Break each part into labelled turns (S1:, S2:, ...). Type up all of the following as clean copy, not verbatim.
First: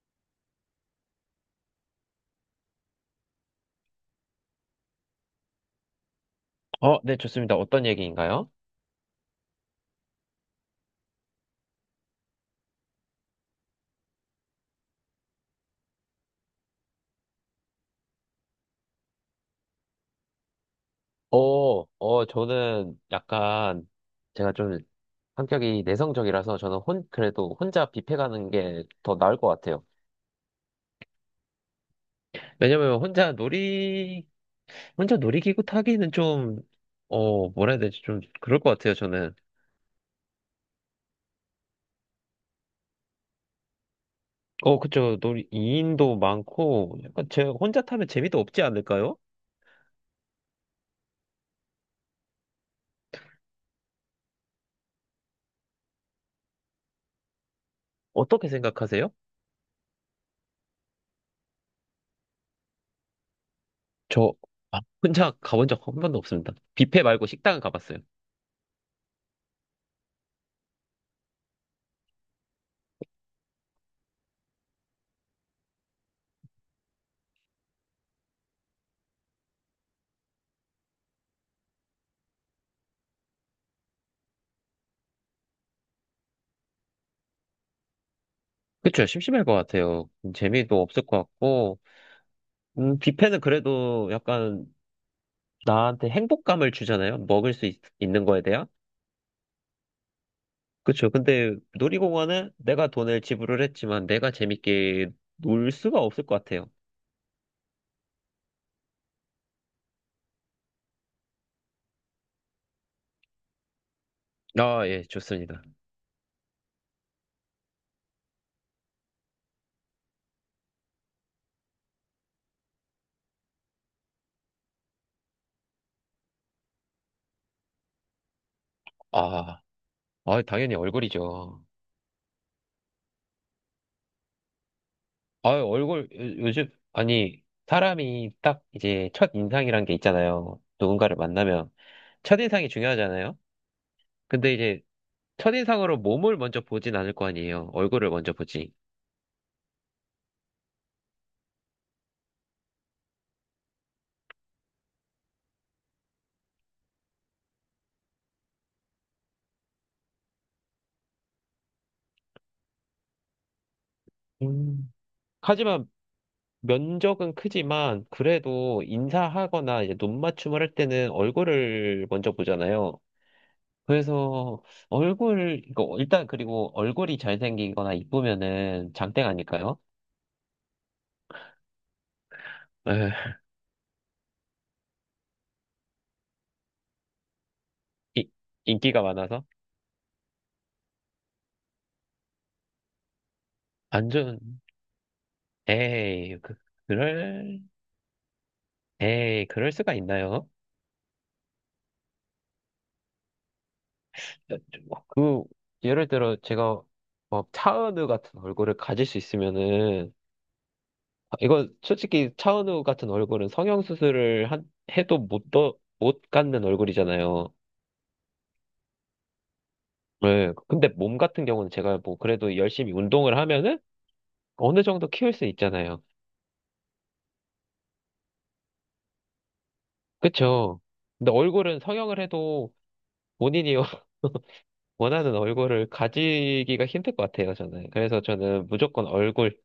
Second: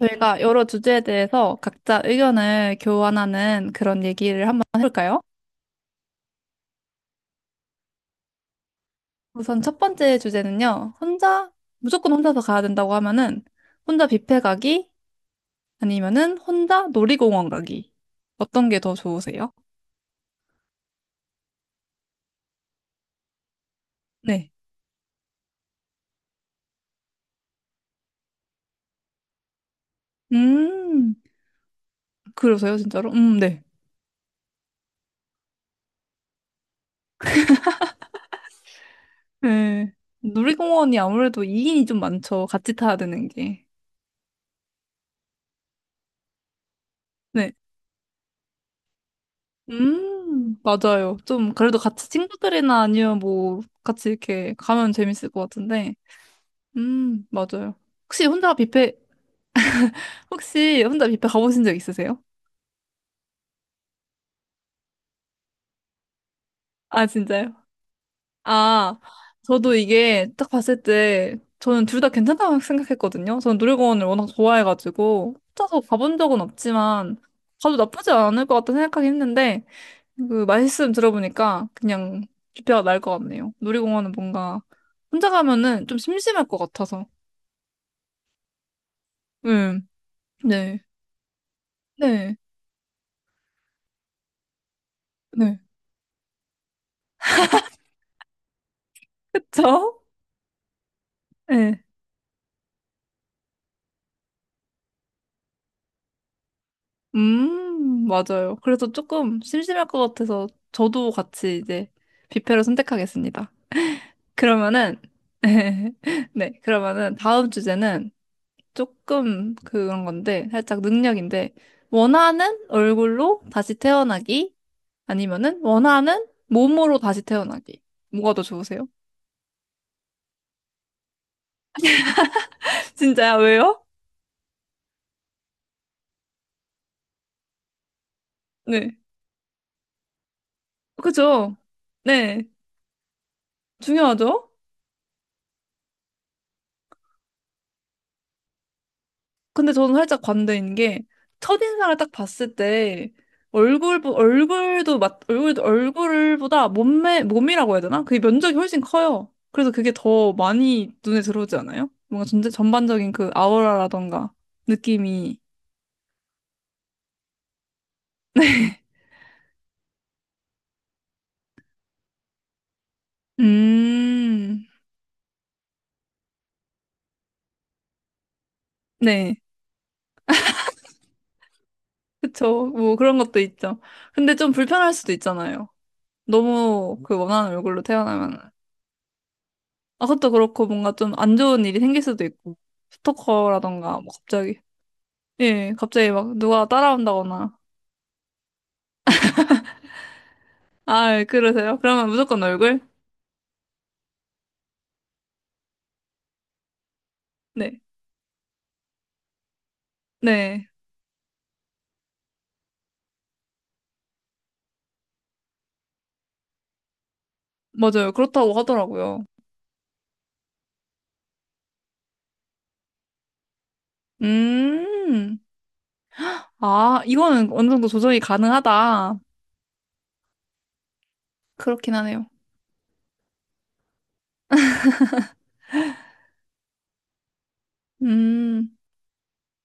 S1: 저희가 여러 주제에 대해서 각자 의견을 교환하는 그런 얘기를 한번 해볼까요?
S2: 네, 좋습니다. 어떤 얘기인가요?
S1: 우선 첫 번째 주제는요. 무조건 혼자서 가야 된다고 하면은 혼자 뷔페 가기 아니면은 혼자 놀이공원 가기. 어떤 게 더 좋으세요?
S2: 저는 약간
S1: 네.
S2: 제가 좀 성격이 내성적이라서 그래도 혼자 뷔페 가는 게 더 나을 것 같아요.
S1: 음, 그러세요,
S2: 왜냐면
S1: 진짜로? 네.
S2: 혼자 놀이기구 타기는 좀, 뭐라 해야 되지? 좀 그럴 것 같아요, 저는.
S1: 네. 놀이공원이 아무래도 2인이 좀 많죠. 같이 타야 되는 게.
S2: 어, 그쵸. 2인도 많고, 약간 제가
S1: 네.
S2: 혼자 타면 재미도 없지 않을까요?
S1: 맞아요. 좀, 그래도 같이 친구들이나 아니면 뭐, 같이 이렇게 가면 재밌을 것 같은데. 맞아요. 혹시
S2: 어떻게
S1: 혼자 뷔페,
S2: 생각하세요?
S1: 혹시 혼자 뷔페 가보신 적 있으세요?
S2: 저 아, 혼자 가본 적 한 번도 없습니다. 뷔페
S1: 아,
S2: 말고
S1: 진짜요?
S2: 식당은 가봤어요.
S1: 아, 저도 이게 딱 봤을 때 저는 둘 다 괜찮다고 생각했거든요. 저는 놀이공원을 워낙 좋아해가지고 혼자서 가본 적은 없지만 가도 나쁘지 않을 것 같다 생각하긴 했는데 그 말씀 들어보니까 그냥 뷔페가 나을 것 같네요. 놀이공원은 뭔가 혼자 가면은 좀 심심할 것 같아서.
S2: 그쵸, 심심할 것
S1: 음,
S2: 같아요.
S1: 네.
S2: 재미도 없을 것 같고,
S1: 네.
S2: 뷔페는 그래도 약간
S1: 네.
S2: 나한테 행복감을 주잖아요. 먹을 수 있, 는 거에 대한.
S1: 그쵸?
S2: 그쵸. 근데
S1: 네.
S2: 놀이공원은 내가 돈을 지불을 했지만 내가 재밌게 놀 수가 없을 것 같아요.
S1: 맞아요. 그래서 조금 심심할 것 같아서 저도 같이 이제 뷔페로 선택하겠습니다.
S2: 아,
S1: 그러면은,
S2: 예, 좋습니다.
S1: 네, 그러면은 다음 주제는 조금 그런 건데, 살짝 능력인데, 원하는 얼굴로 다시 태어나기, 아니면은 원하는 몸으로 다시 태어나기. 뭐가 더 좋으세요?
S2: 아, 아, 당연히 얼굴이죠.
S1: 진짜요? 왜요?
S2: 요즘, 아니, 사람이 딱
S1: 네.
S2: 이제 첫 인상이란 게 있잖아요. 누군가를
S1: 그죠?
S2: 만나면. 첫
S1: 네.
S2: 인상이 중요하잖아요.
S1: 중요하죠?
S2: 근데 이제 첫인상으로 몸을 먼저 보진 않을 거 아니에요. 얼굴을 먼저 보지.
S1: 근데 저는 살짝 관대인 게 첫인상을 딱 봤을 때 얼굴 얼굴도 맞 얼굴도 얼굴보다 몸매 몸이라고 해야 되나? 그게 면적이 훨씬 커요. 그래서 그게 더 많이 눈에 들어오지 않아요? 뭔가 전체 전반적인 그 아우라라던가
S2: 음.
S1: 느낌이
S2: 하지만 면적은 크지만 그래도 인사하거나 이제 눈 맞춤을 할 때는 얼굴을 먼저 보잖아요. 그래서
S1: 음.
S2: 얼굴 이거 일단 그리고 얼굴이 잘생기거나 이쁘면은 장땡
S1: 네.
S2: 아닐까요?
S1: 그쵸. 뭐
S2: 에,
S1: 그런 것도 있죠. 근데 좀 불편할 수도 있잖아요. 너무 그 원하는 얼굴로
S2: 이-
S1: 태어나면.
S2: 인기가 많아서
S1: 아, 그것도 그렇고 뭔가 좀 안 좋은 일이 생길 수도 있고. 스토커라던가
S2: 안
S1: 뭐 갑자기
S2: 좋은
S1: 예, 갑자기 막
S2: 에이 그,
S1: 누가 따라온다거나.
S2: 그럴 에이 그럴 수가 있나요?
S1: 아, 예, 그러세요? 그러면 무조건 얼굴?
S2: 그, 예를 들어 제가 뭐
S1: 네.
S2: 차은우 같은 얼굴을 가질 수 있으면은,
S1: 네.
S2: 이거 솔직히 차은우 같은 얼굴은 성형수술을 해도 못 갖는 얼굴이잖아요.
S1: 맞아요. 그렇다고 하더라고요.
S2: 네. 근데 몸 같은 경우는 제가 뭐 그래도 열심히 운동을 하면은 어느 정도 키울
S1: 음.
S2: 수 있잖아요.
S1: 아, 이거는 어느 정도 조정이 가능하다.
S2: 그쵸? 근데 얼굴은
S1: 그렇긴
S2: 성형을
S1: 하네요.
S2: 해도 본인이 원하는 얼굴을 가지기가 힘들 것 같아요, 저는. 그래서 저는
S1: 음.
S2: 무조건 얼굴,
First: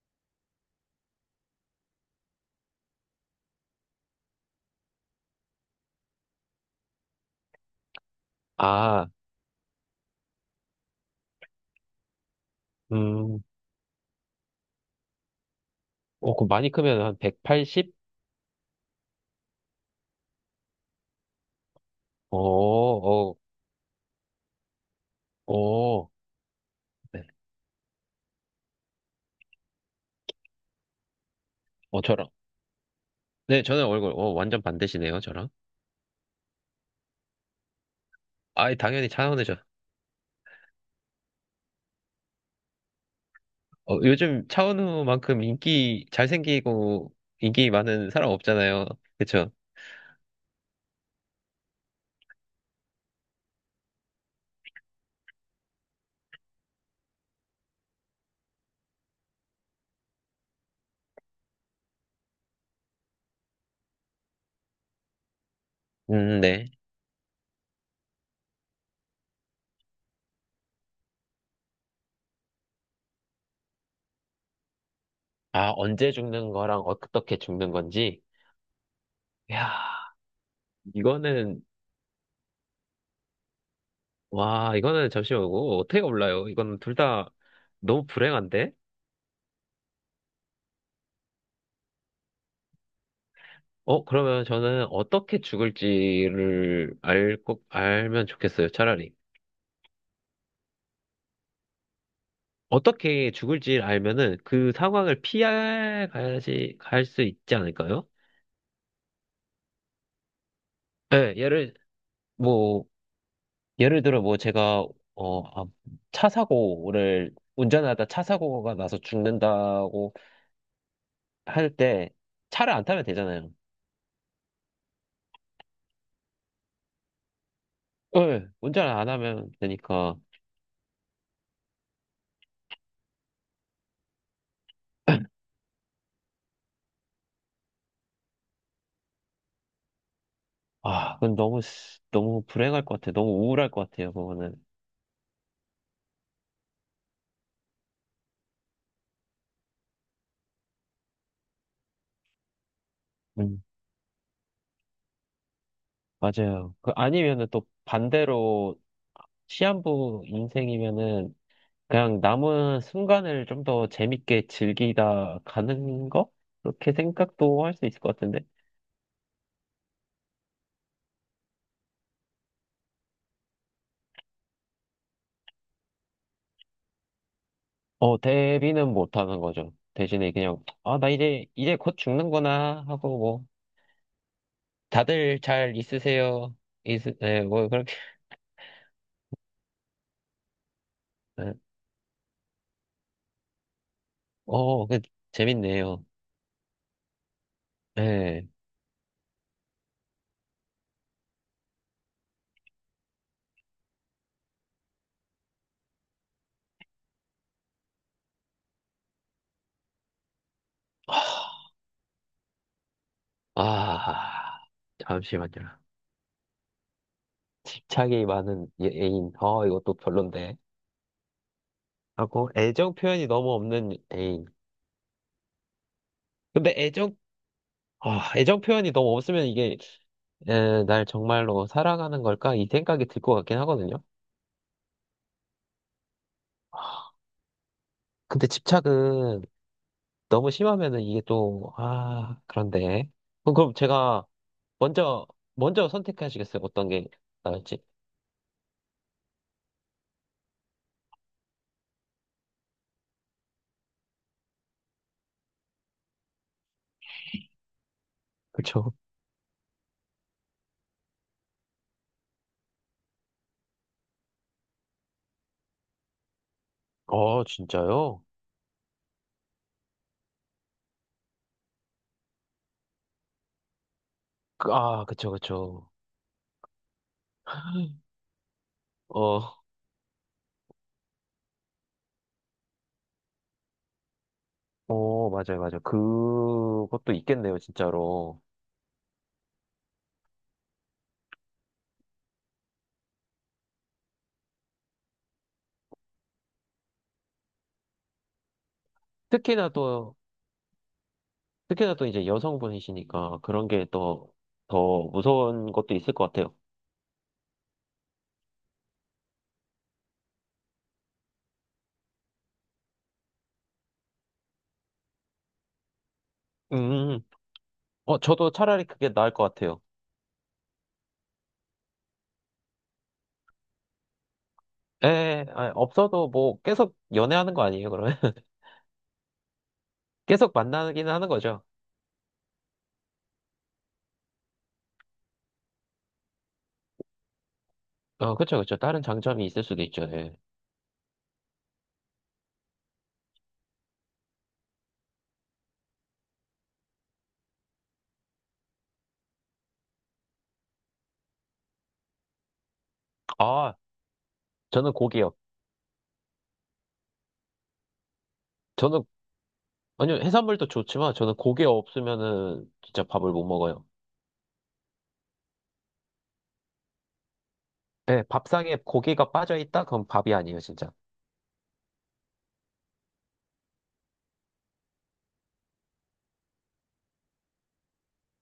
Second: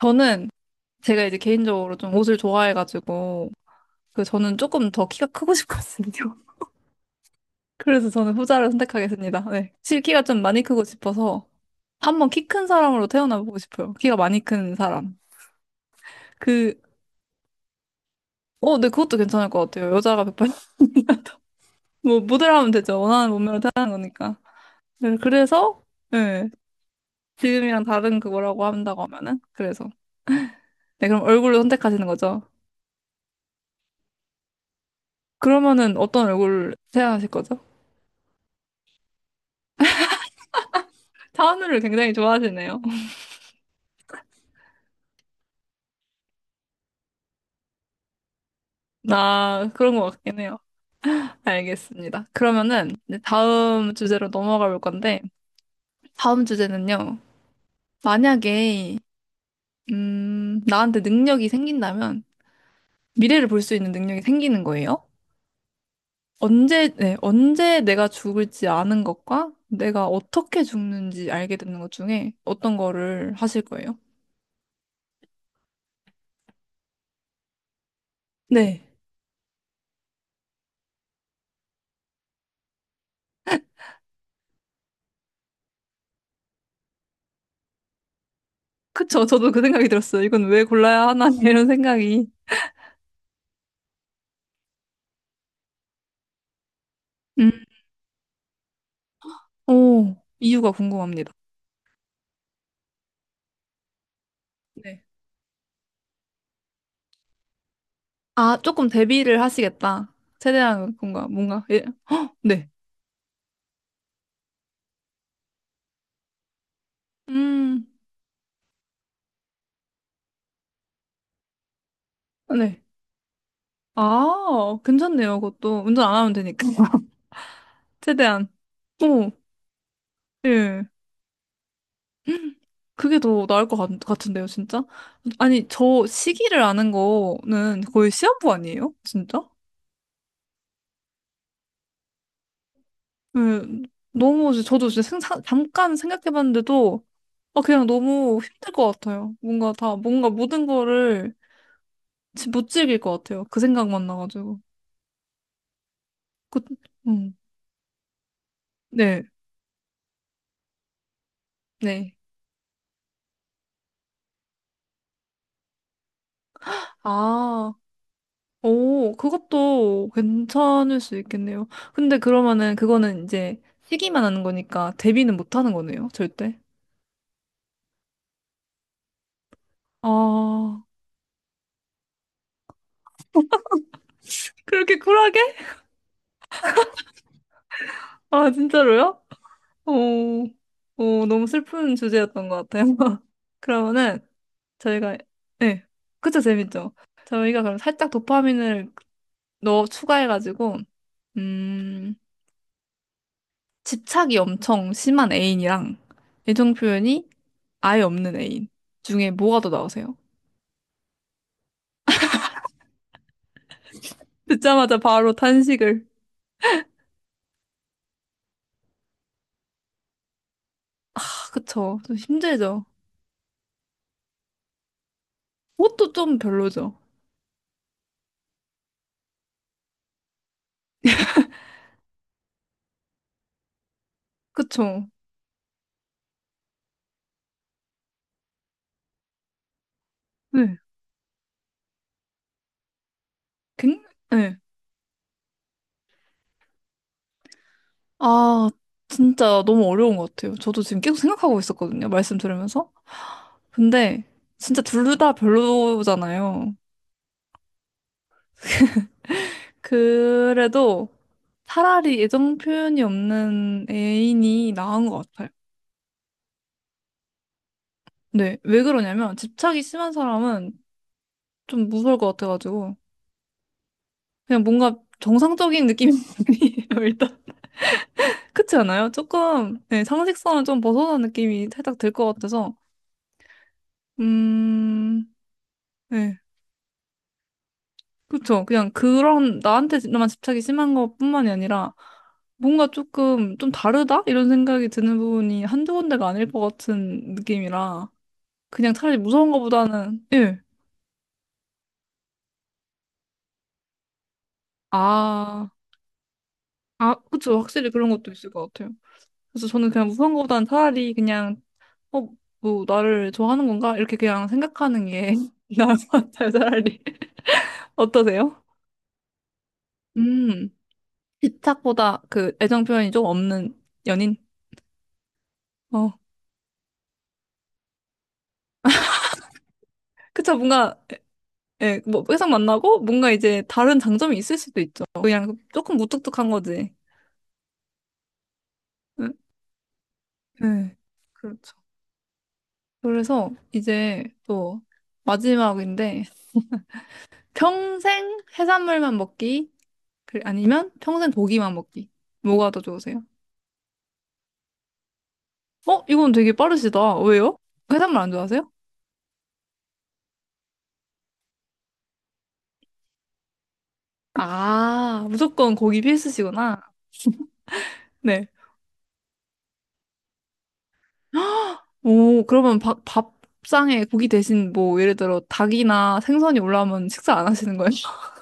S1: 저는 제가 이제 개인적으로 좀 옷을 좋아해가지고, 그 저는 조금 더 키가 크고 싶거든요. 그래서 저는 후자를
S2: 아,
S1: 선택하겠습니다. 네. 실 키가 좀 많이 크고 싶어서 한번 키 큰 사람으로
S2: 음,
S1: 태어나보고 싶어요. 키가 많이 큰 사람.
S2: 많이
S1: 그
S2: 크면 한 180?
S1: 네, 그것도 괜찮을 것 같아요. 여자가 180이라도. 뭐,
S2: 어,
S1: 모델 하면 되죠. 원하는
S2: 어,
S1: 몸매로 태어난 거니까. 네, 그래서,
S2: 어,
S1: 예,
S2: 네.
S1: 지금이랑 다른 그거라고 한다고 하면은. 그래서. 네, 그럼 얼굴로
S2: 어,
S1: 선택하시는
S2: 저랑.
S1: 거죠.
S2: 네, 저는 얼굴, 어, 완전 반대시네요, 저랑.
S1: 그러면은 어떤 얼굴 생각하실 거죠?
S2: 아이, 당연히 차은우죠.
S1: 차은우를 굉장히 좋아하시네요.
S2: 어, 요즘 차은우만큼 인기 잘생기고, 인기 많은 사람 없잖아요. 그쵸?
S1: 나 그런 것 같긴 해요. 알겠습니다. 그러면은 이제 다음 주제로 넘어가 볼 건데, 다음 주제는요. 만약에, 나한테 능력이 생긴다면, 미래를 볼 수 있는 능력이 생기는 거예요?
S2: 네.
S1: 네, 언제 내가 죽을지 아는 것과 내가 어떻게 죽는지 알게 되는 것 중에 어떤 거를 하실 거예요?
S2: 아, 언제 죽는 거랑 어떻게 죽는 건지.
S1: 네.
S2: 이야, 이거는, 와, 이거는 잠시만, 이거 어떻게 몰라요? 이거는 둘 다 너무 불행한데?
S1: 그쵸. 저도 그 생각이 들었어요. 이건 왜 골라야 하나, 이런 생각이.
S2: 어, 그러면 저는
S1: 음.
S2: 꼭 알면 좋겠어요, 차라리.
S1: 오, 이유가 궁금합니다.
S2: 어떻게 죽을지 알면은 그
S1: 네.
S2: 상황을 피할 가야지 갈 수 있지 않을까요?
S1: 아, 조금 대비를 하시겠다. 최대한 뭔가,
S2: 예,
S1: 뭔가,
S2: 예를
S1: 예. 네.
S2: 뭐 예를 들어 뭐 제가 어, 아, 차 사고를
S1: 음,
S2: 운전하다 차 사고가 나서 죽는다고 할 때 차를
S1: 네.
S2: 안 타면 되잖아요.
S1: 아, 괜찮네요. 그것도 운전 안 하면 되니까.
S2: 예,
S1: 최대한.
S2: 운전 안
S1: 오,
S2: 하면 되니까.
S1: 예. 그게 더 나을 것 같은데요, 진짜? 아니, 저 시기를 아는 거는 거의 시한부 아니에요? 진짜?
S2: 아, 그건 너무 불행할 것 같아요. 너무
S1: 네,
S2: 우울할 것 같아요.
S1: 너무,
S2: 그거는.
S1: 이제 저도 진짜 생사, 잠깐 생각해봤는데도, 아, 그냥 너무 힘들 것 같아요. 뭔가 뭔가 모든 거를 못 즐길 것 같아요. 그
S2: 음,
S1: 생각만 나가지고. 그,
S2: 맞아요.
S1: 음,
S2: 아니면은 또 반대로
S1: 네,
S2: 시한부 인생이면은
S1: 네.
S2: 그냥 남은 순간을 좀 더 재밌게 즐기다 가는 거? 그렇게 생각도
S1: 아,
S2: 할 수 있을 것 같은데.
S1: 오, 그것도 괜찮을 수 있겠네요. 근데 그러면은 그거는 이제 시기만 하는 거니까 데뷔는 못 하는 거네요, 절대.
S2: 어, 대비는 못 하는 거죠. 대신에 그냥,
S1: 아.
S2: 아, 나 이제, 이제 곧 죽는구나 하고 뭐,
S1: 그렇게
S2: 다들
S1: 쿨하게?
S2: 잘 있으세요. 네, 뭐, 그렇게,
S1: 아, 진짜로요? 어, 너무
S2: 네.
S1: 슬픈 주제였던 것 같아요. 그러면은
S2: 어, 그,
S1: 저희가, 네,
S2: 재밌네요.
S1: 그쵸, 재밌죠? 저희가 그럼 살짝
S2: 네.
S1: 도파민을 넣어 추가해가지고, 음, 집착이 엄청 심한 애인이랑 애정 표현이 아예 없는 애인 중에 뭐가 더 나오세요?
S2: 아,
S1: 듣자마자 바로
S2: 잠시만요.
S1: 탄식을.
S2: 애인. 어, 이것도 별론데.
S1: 아, 그쵸. 좀
S2: 하고,
S1: 힘들죠.
S2: 애정 표현이 너무 없는 애인.
S1: 그것도 좀
S2: 근데
S1: 별로죠.
S2: 애정 아, 애정 표현이 너무 없으면 이게 에, 날 정말로 사랑하는 걸까? 이 생각이 들 것 같긴 하거든요.
S1: 그쵸.
S2: 근데 집착은 너무
S1: 네.
S2: 심하면은 이게 또, 아, 그런데. 그럼
S1: 굉,
S2: 제가
S1: 네.
S2: 먼저, 먼저 선택하시겠어요? 어떤 게 나을지.
S1: 아, 진짜 너무 어려운 것 같아요. 저도 지금 계속 생각하고 있었거든요. 말씀 들으면서. 근데 진짜 둘다 별로잖아요.
S2: 그쵸.
S1: 그래도 차라리 애정 표현이 없는 애인이 나은 것 같아요.
S2: 어, 진짜요?
S1: 네, 왜 그러냐면 집착이 심한 사람은 좀 무서울 것 같아가지고 그냥 뭔가
S2: 아, 그쵸,
S1: 정상적인
S2: 그쵸.
S1: 느낌이 아니에요, 일단. 그렇지 않아요?
S2: 어,
S1: 조금 네, 상식선을 좀 벗어난 느낌이 살짝 들 것 같아서 음,
S2: 맞아요, 맞아요.
S1: 네.
S2: 그것도 있겠네요, 진짜로.
S1: 그쵸. 그냥 그런 나한테만 집착이 심한 것뿐만이 아니라 뭔가 조금 좀 다르다? 이런 생각이 드는 부분이 한두 군데가 아닐 것 같은 느낌이라 그냥 차라리 무서운
S2: 특히나 또,
S1: 것보다는 예.
S2: 특히나 또 이제 여성분이시니까 그런 게 또 더
S1: 아,
S2: 무서운 것도 있을 것 같아요.
S1: 아, 그쵸. 확실히 그런 것도 있을 것 같아요. 그래서 저는 그냥 무서운 것보다는 차라리 그냥 어, 뭐 나를 좋아하는 건가? 이렇게 그냥 생각하는 게 나을 것 같아요. 차라리.
S2: 음. 어, 저도
S1: 어떠세요?
S2: 차라리 그게 나을 것 같아요.
S1: 음. 집착보다 그 애정 표현이 좀 없는 연인?
S2: 예, 아,
S1: 어.
S2: 없어도 뭐 계속 연애하는 거 아니에요, 그러면? 계속
S1: 그쵸. 뭔가
S2: 만나기는 하는 거죠.
S1: 예, 뭐 회사 만나고 뭔가 이제 다른 장점이 있을 수도 있죠. 그냥 조금 무뚝뚝한 거지.
S2: 어, 그쵸, 그쵸. 다른
S1: 응,
S2: 장점이 있을 수도 있죠, 예.
S1: 예, 그렇죠. 그래서 이제 또 마지막인데 평생 해산물만 먹기 아니면 평생 고기만 먹기 뭐가 더 좋으세요?
S2: 아, 저는 고기요.
S1: 어, 이건 되게 빠르시다. 왜요? 해산물 안 좋아하세요?
S2: 저는, 아니요, 해산물도 좋지만 저는 고기 없으면은 진짜 밥을 못 먹어요.
S1: 아, 무조건 고기 필수시구나.
S2: 예,
S1: 네.
S2: 밥상에 고기가 빠져 있다? 그럼 밥이 아니에요, 진짜.
S1: 오, 그러면 밥상에 고기 대신 뭐 예를 들어 닭이나 생선이 올라오면 식사 안 하시는 거예요?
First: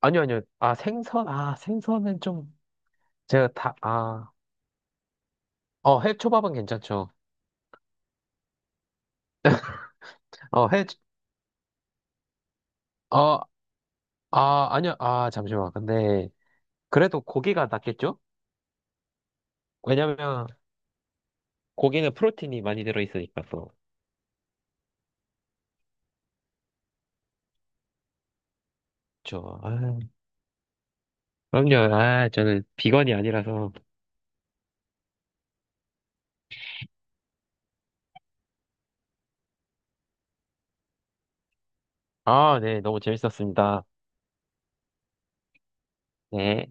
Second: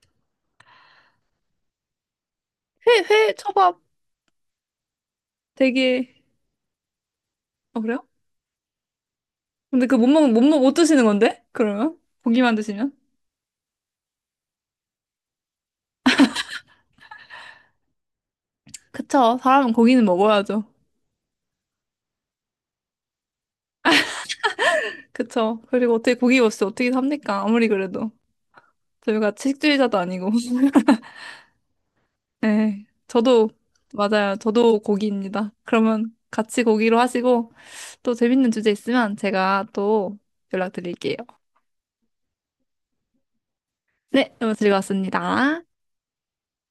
S2: 아니요, 아니요. 아, 생선? 아, 생선은 좀,
S1: 회,
S2: 제가 다,
S1: 초밥
S2: 아, 어,
S1: 되게
S2: 해초밥은 괜찮죠.
S1: 어, 그래요? 근데 그
S2: 어,
S1: 못
S2: 해,
S1: 드시는 건데? 그러면? 고기만 드시면?
S2: 어, 아니요, 아, 잠시만. 근데, 그래도 고기가 낫겠죠?
S1: 그쵸. 사람은 고기는
S2: 왜냐면
S1: 먹어야죠.
S2: 고기는 프로틴이 많이 들어있으니까 또.
S1: 그쵸. 그리고 어떻게 고기 없이 어떻게 삽니까? 아무리 그래도. 저희가
S2: 그쵸. 아,
S1: 채식주의자도 아니고.
S2: 그럼요. 아, 저는
S1: 네.
S2: 비건이
S1: 저도,
S2: 아니라서.
S1: 맞아요. 저도 고기입니다. 그러면 같이 고기로 하시고 또 재밌는 주제 있으면 제가 또 연락드릴게요.
S2: 아, 네. 너무 재밌었습니다.
S1: 네. 너무 즐거웠습니다.
S2: 네.